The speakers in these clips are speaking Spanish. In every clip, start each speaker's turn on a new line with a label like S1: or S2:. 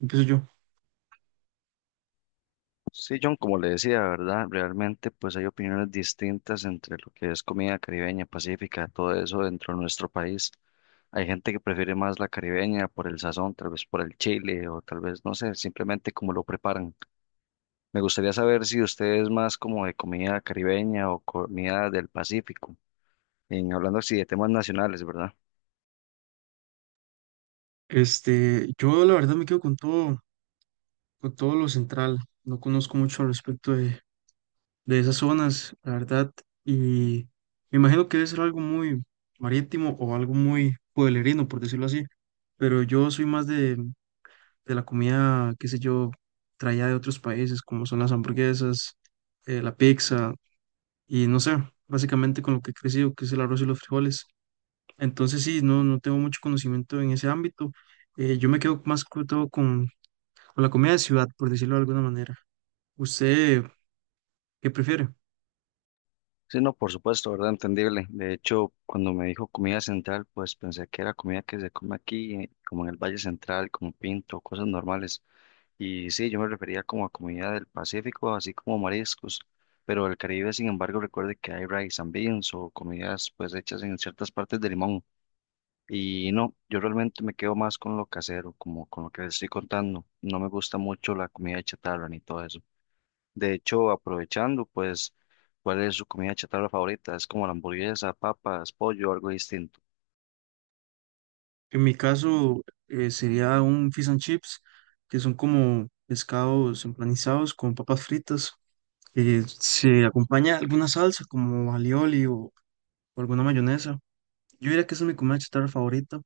S1: Empiezo yo.
S2: Sí, John, como le decía, ¿verdad? Realmente pues hay opiniones distintas entre lo que es comida caribeña, pacífica, todo eso dentro de nuestro país. Hay gente que prefiere más la caribeña por el sazón, tal vez por el chile o tal vez, no sé, simplemente como lo preparan. Me gustaría saber si usted es más como de comida caribeña o comida del Pacífico, en, hablando así de temas nacionales, ¿verdad?
S1: Yo la verdad me quedo con todo lo central. No conozco mucho al respecto de esas zonas, la verdad. Y me imagino que debe ser algo muy marítimo o algo muy pueblerino, por decirlo así. Pero yo soy más de la comida, qué sé yo, traída de otros países, como son las hamburguesas, la pizza, y no sé, básicamente con lo que he crecido, que es el arroz y los frijoles. Entonces sí, no, no tengo mucho conocimiento en ese ámbito. Yo me quedo más que todo con la comida de ciudad, por decirlo de alguna manera. ¿Usted qué prefiere?
S2: Sí, no, por supuesto, ¿verdad? Entendible. De hecho, cuando me dijo comida central, pues pensé que era comida que se come aquí, como en el Valle Central, como pinto, cosas normales. Y sí, yo me refería como a comida del Pacífico, así como mariscos. Pero el Caribe, sin embargo, recuerde que hay rice and beans o comidas pues hechas en ciertas partes de limón. Y no, yo realmente me quedo más con lo casero, como con lo que les estoy contando. No me gusta mucho la comida de chatarra ni todo eso. De hecho, aprovechando, pues, ¿cuál es su comida chatarra favorita? ¿Es como la hamburguesa, papas, pollo, algo distinto?
S1: En mi caso sería un fish and chips, que son como pescados empanizados con papas fritas. Se acompaña alguna salsa como alioli o alguna mayonesa. Yo diría que esa es mi comida chatarra favorita,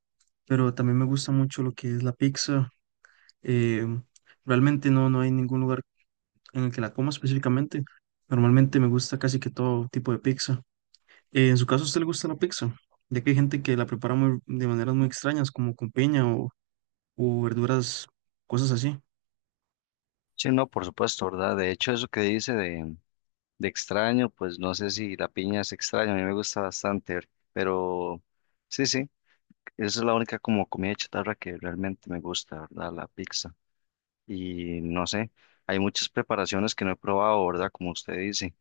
S1: pero también me gusta mucho lo que es la pizza. Eh, Realmente no, no hay ningún lugar en el que la coma específicamente. Normalmente me gusta casi que todo tipo de pizza. En su caso, ¿a usted le gusta la pizza? Ya que hay gente que la prepara de maneras muy extrañas, como con piña o verduras, cosas así.
S2: Sí, no, por supuesto, ¿verdad? De hecho, eso que dice de extraño, pues no sé si la piña es extraña, a mí me gusta bastante, pero sí, sí, esa es la única como comida chatarra que realmente me gusta, ¿verdad? La pizza. Y no sé, hay muchas preparaciones que no he probado, ¿verdad? Como usted dice,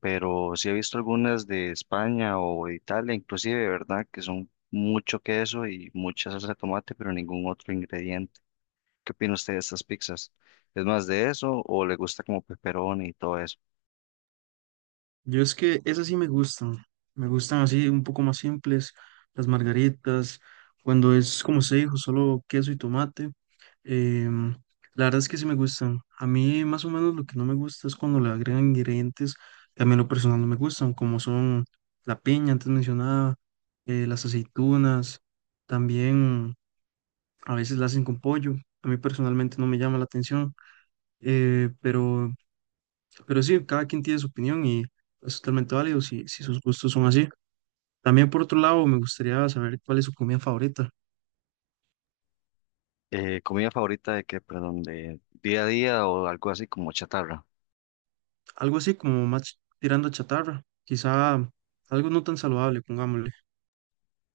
S2: pero sí he visto algunas de España o de Italia, inclusive, ¿verdad? Que son mucho queso y mucha salsa de tomate, pero ningún otro ingrediente. ¿Qué opina usted de estas pizzas? ¿Es más de eso o le gusta como pepperoni y todo eso?
S1: Yo es que esas sí me gustan así un poco más simples, las margaritas, cuando es como se dijo, solo queso y tomate, em, la verdad es que sí me gustan. A mí más o menos lo que no me gusta es cuando le agregan ingredientes que a mí en lo personal no me gustan, como son la piña antes mencionada, las aceitunas, también a veces la hacen con pollo, a mí personalmente no me llama la atención, eh, pero pero sí, cada quien tiene su opinión y es totalmente válido si, si sus gustos son así. También por otro lado, me gustaría saber cuál es su comida favorita.
S2: ¿Comida favorita de qué? Perdón, de día a día o algo así como chatarra.
S1: Algo así como más tirando a chatarra, quizá algo no tan saludable, pongámosle.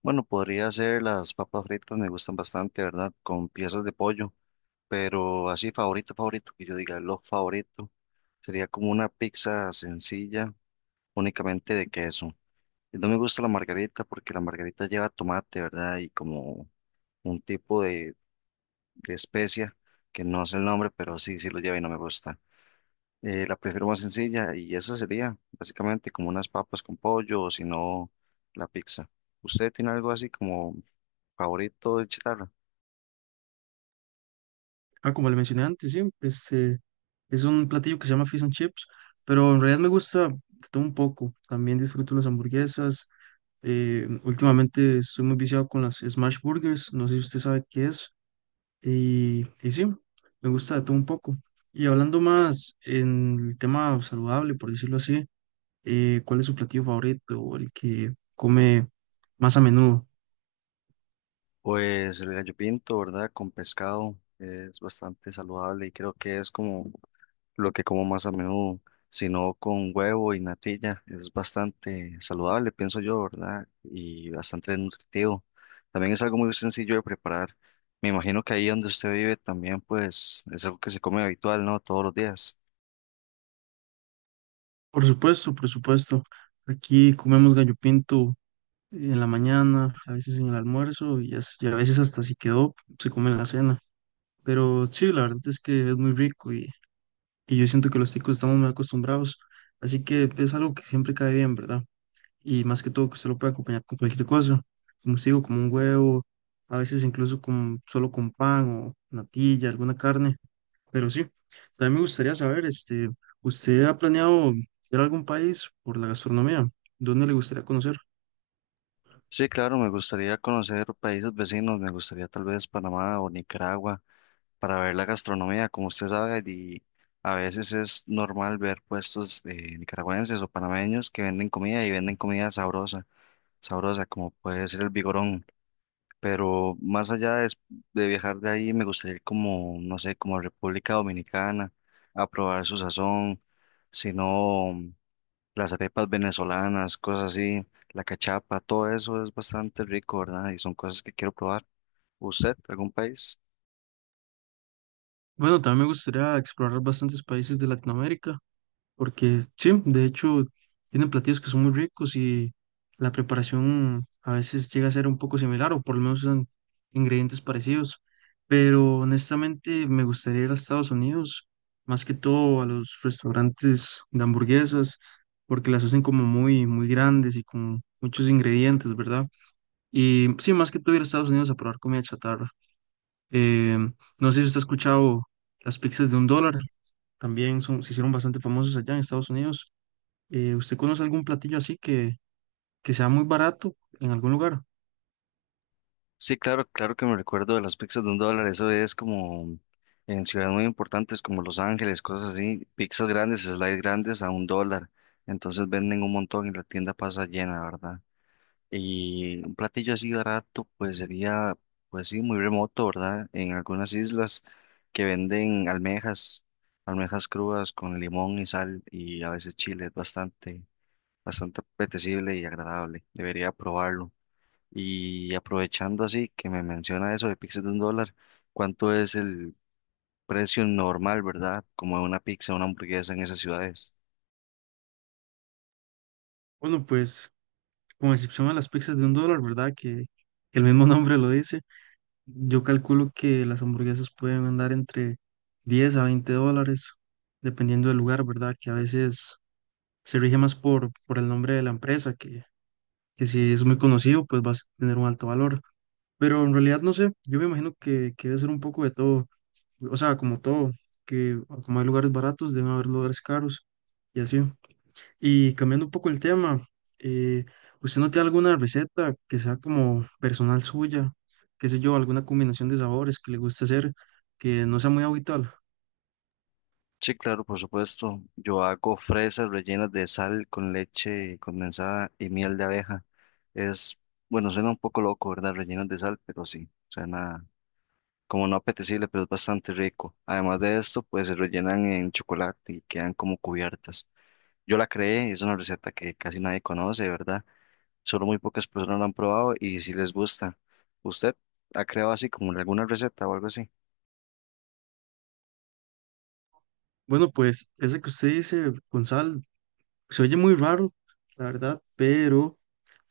S2: Bueno, podría ser las papas fritas, me gustan bastante, ¿verdad? Con piezas de pollo. Pero así favorito, favorito, que yo diga lo favorito, sería como una pizza sencilla, únicamente de queso. Y no me gusta la margarita porque la margarita lleva tomate, ¿verdad? Y como un tipo de especia, que no sé el nombre, pero sí, sí lo lleva y no me gusta. La prefiero más sencilla y esa sería básicamente como unas papas con pollo o si no, la pizza. ¿Usted tiene algo así como favorito de chatarra?
S1: Ah, como le mencioné antes, sí, este es un platillo que se llama fish and chips, pero en realidad me gusta de todo un poco. También disfruto las hamburguesas. Últimamente estoy muy viciado con las smash burgers, no sé si usted sabe qué es. Y sí, me gusta de todo un poco. Y hablando más en el tema saludable, por decirlo así, ¿cuál es su platillo favorito o el que come más a menudo?
S2: Pues el gallo pinto, ¿verdad? Con pescado es bastante saludable y creo que es como lo que como más a menudo, sino con huevo y natilla, es bastante saludable, pienso yo, ¿verdad? Y bastante nutritivo. También es algo muy sencillo de preparar. Me imagino que ahí donde usted vive también, pues es algo que se come habitual, ¿no? Todos los días.
S1: Por supuesto, por supuesto. Aquí comemos gallo pinto en la mañana, a veces en el almuerzo y a veces hasta si quedó, se come en la cena. Pero sí, la verdad es que es muy rico y yo siento que los ticos estamos muy acostumbrados. Así que es algo que siempre cae bien, ¿verdad? Y más que todo que usted lo puede acompañar con cualquier cosa, como os digo, como un huevo, a veces incluso con, solo con pan o natilla, alguna carne, pero sí, también me gustaría saber, ¿usted ha planeado ir a algún país por la gastronomía? ¿Dónde le gustaría conocer?
S2: Sí, claro, me gustaría conocer países vecinos, me gustaría tal vez Panamá o Nicaragua. Para ver la gastronomía. Como usted sabe, y a veces es normal ver puestos de nicaragüenses o panameños que venden comida y venden comida sabrosa, sabrosa, como puede ser el vigorón. Pero más allá de viajar de ahí, me gustaría ir como, no sé, como a República Dominicana, a probar su sazón, sino las arepas venezolanas, cosas así, la cachapa, todo eso es bastante rico, ¿verdad? Y son cosas que quiero probar. ¿Usted, algún país?
S1: Bueno, también me gustaría explorar bastantes países de Latinoamérica. Porque sí, de hecho, tienen platillos que son muy ricos y la preparación a veces llega a ser un poco similar o por lo menos usan ingredientes parecidos. Pero honestamente me gustaría ir a Estados Unidos, más que todo a los restaurantes de hamburguesas, porque las hacen como muy, muy grandes y con muchos ingredientes, ¿verdad? Y sí, más que todo ir a Estados Unidos a probar comida chatarra. Em, no sé si usted ha escuchado las pizzas de un dólar, también son, se hicieron bastante famosas allá en Estados Unidos. ¿Usted conoce algún platillo así que sea muy barato en algún lugar?
S2: Sí, claro, claro que me recuerdo de las pizzas de $1, eso es como en ciudades muy importantes como Los Ángeles, cosas así, pizzas grandes, slides grandes a $1, entonces venden un montón y la tienda pasa llena, ¿verdad? Y un platillo así barato, pues sería, pues sí, muy remoto, ¿verdad? En algunas islas que venden almejas, almejas crudas con limón y sal y a veces chile, es bastante, bastante apetecible y agradable, debería probarlo. Y aprovechando así que me menciona eso de pizzas de $1, ¿cuánto es el precio normal, verdad? Como de una pizza, una hamburguesa en esas ciudades.
S1: Bueno, pues con excepción a las pizzas de un dólar, ¿verdad? Que el mismo nombre lo dice. Yo calculo que las hamburguesas pueden andar entre $10 a $20, dependiendo del lugar, ¿verdad? Que a veces se rige más por el nombre de la empresa, que si es muy conocido, pues va a tener un alto valor. Pero en realidad no sé, yo me imagino que debe ser un poco de todo. O sea, como todo, que como hay lugares baratos, deben haber lugares caros y así. Y cambiando un poco el tema, eh, ¿usted no tiene alguna receta que sea como personal suya? ¿Qué sé yo? ¿Alguna combinación de sabores que le guste hacer que no sea muy habitual?
S2: Sí, claro, por supuesto. Yo hago fresas rellenas de sal con leche condensada y miel de abeja. Es, bueno, suena un poco loco, ¿verdad? Rellenas de sal, pero sí, suena como no apetecible, pero es bastante rico. Además de esto, pues se rellenan en chocolate y quedan como cubiertas. Yo la creé, es una receta que casi nadie conoce, ¿verdad? Solo muy pocas personas lo han probado y si les gusta. ¿Usted ha creado así como alguna receta o algo así?
S1: Bueno, pues ese que usted dice con sal se oye muy raro, la verdad, pero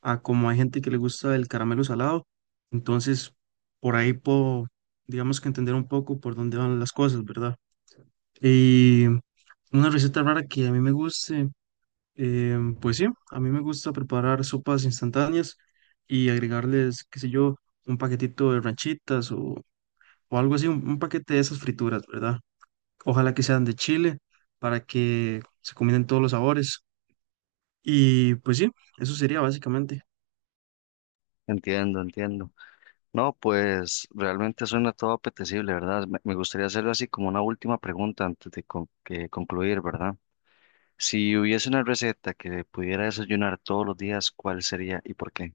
S1: a como hay gente que le gusta el caramelo salado, entonces por ahí puedo, digamos que entender un poco por dónde van las cosas, ¿verdad? Y una receta rara que a mí me guste. Pues sí, a mí me gusta preparar sopas instantáneas y agregarles, qué sé yo, un paquetito de ranchitas o algo así, un paquete de esas frituras, ¿verdad? Ojalá que sean de Chile para que se combinen todos los sabores. Y pues sí, eso sería básicamente.
S2: Entiendo, entiendo. No, pues realmente suena todo apetecible, ¿verdad? Me gustaría hacerlo así como una última pregunta antes de que concluir, ¿verdad? Si hubiese una receta que pudiera desayunar todos los días, ¿cuál sería y por qué?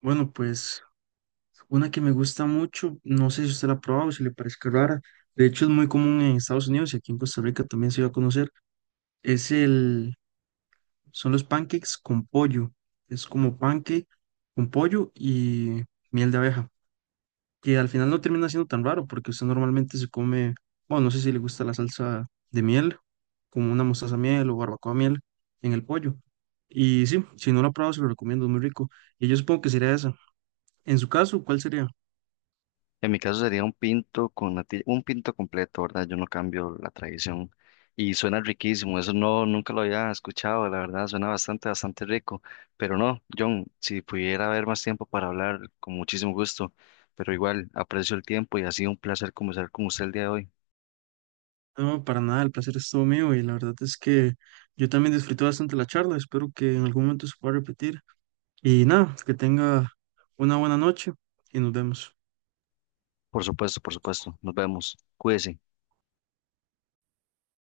S1: Bueno, pues una que me gusta mucho, no sé si usted la ha probado, si le parece rara, de hecho es muy común en Estados Unidos y aquí en Costa Rica también se va a conocer, es Son los pancakes con pollo. Es como pancake con pollo y miel de abeja. Que al final no termina siendo tan raro porque usted normalmente se come, bueno, no sé si le gusta la salsa de miel, como una mostaza miel o barbacoa miel en el pollo. Y sí, si no lo ha probado, se lo recomiendo, es muy rico. Y yo supongo que sería esa. En su caso, ¿cuál sería?
S2: En mi caso sería un pinto completo, ¿verdad? Yo no cambio la tradición. Y suena riquísimo, eso no, nunca lo había escuchado, la verdad, suena bastante, bastante rico. Pero no, John, si pudiera haber más tiempo para hablar, con muchísimo gusto. Pero igual, aprecio el tiempo y ha sido un placer conversar con usted el día de hoy.
S1: No, para nada, el placer es todo mío y la verdad es que yo también disfruté bastante la charla. Espero que en algún momento se pueda repetir. Y nada, que tenga una buena noche y nos vemos.
S2: Por supuesto, por supuesto. Nos vemos. Cuídese.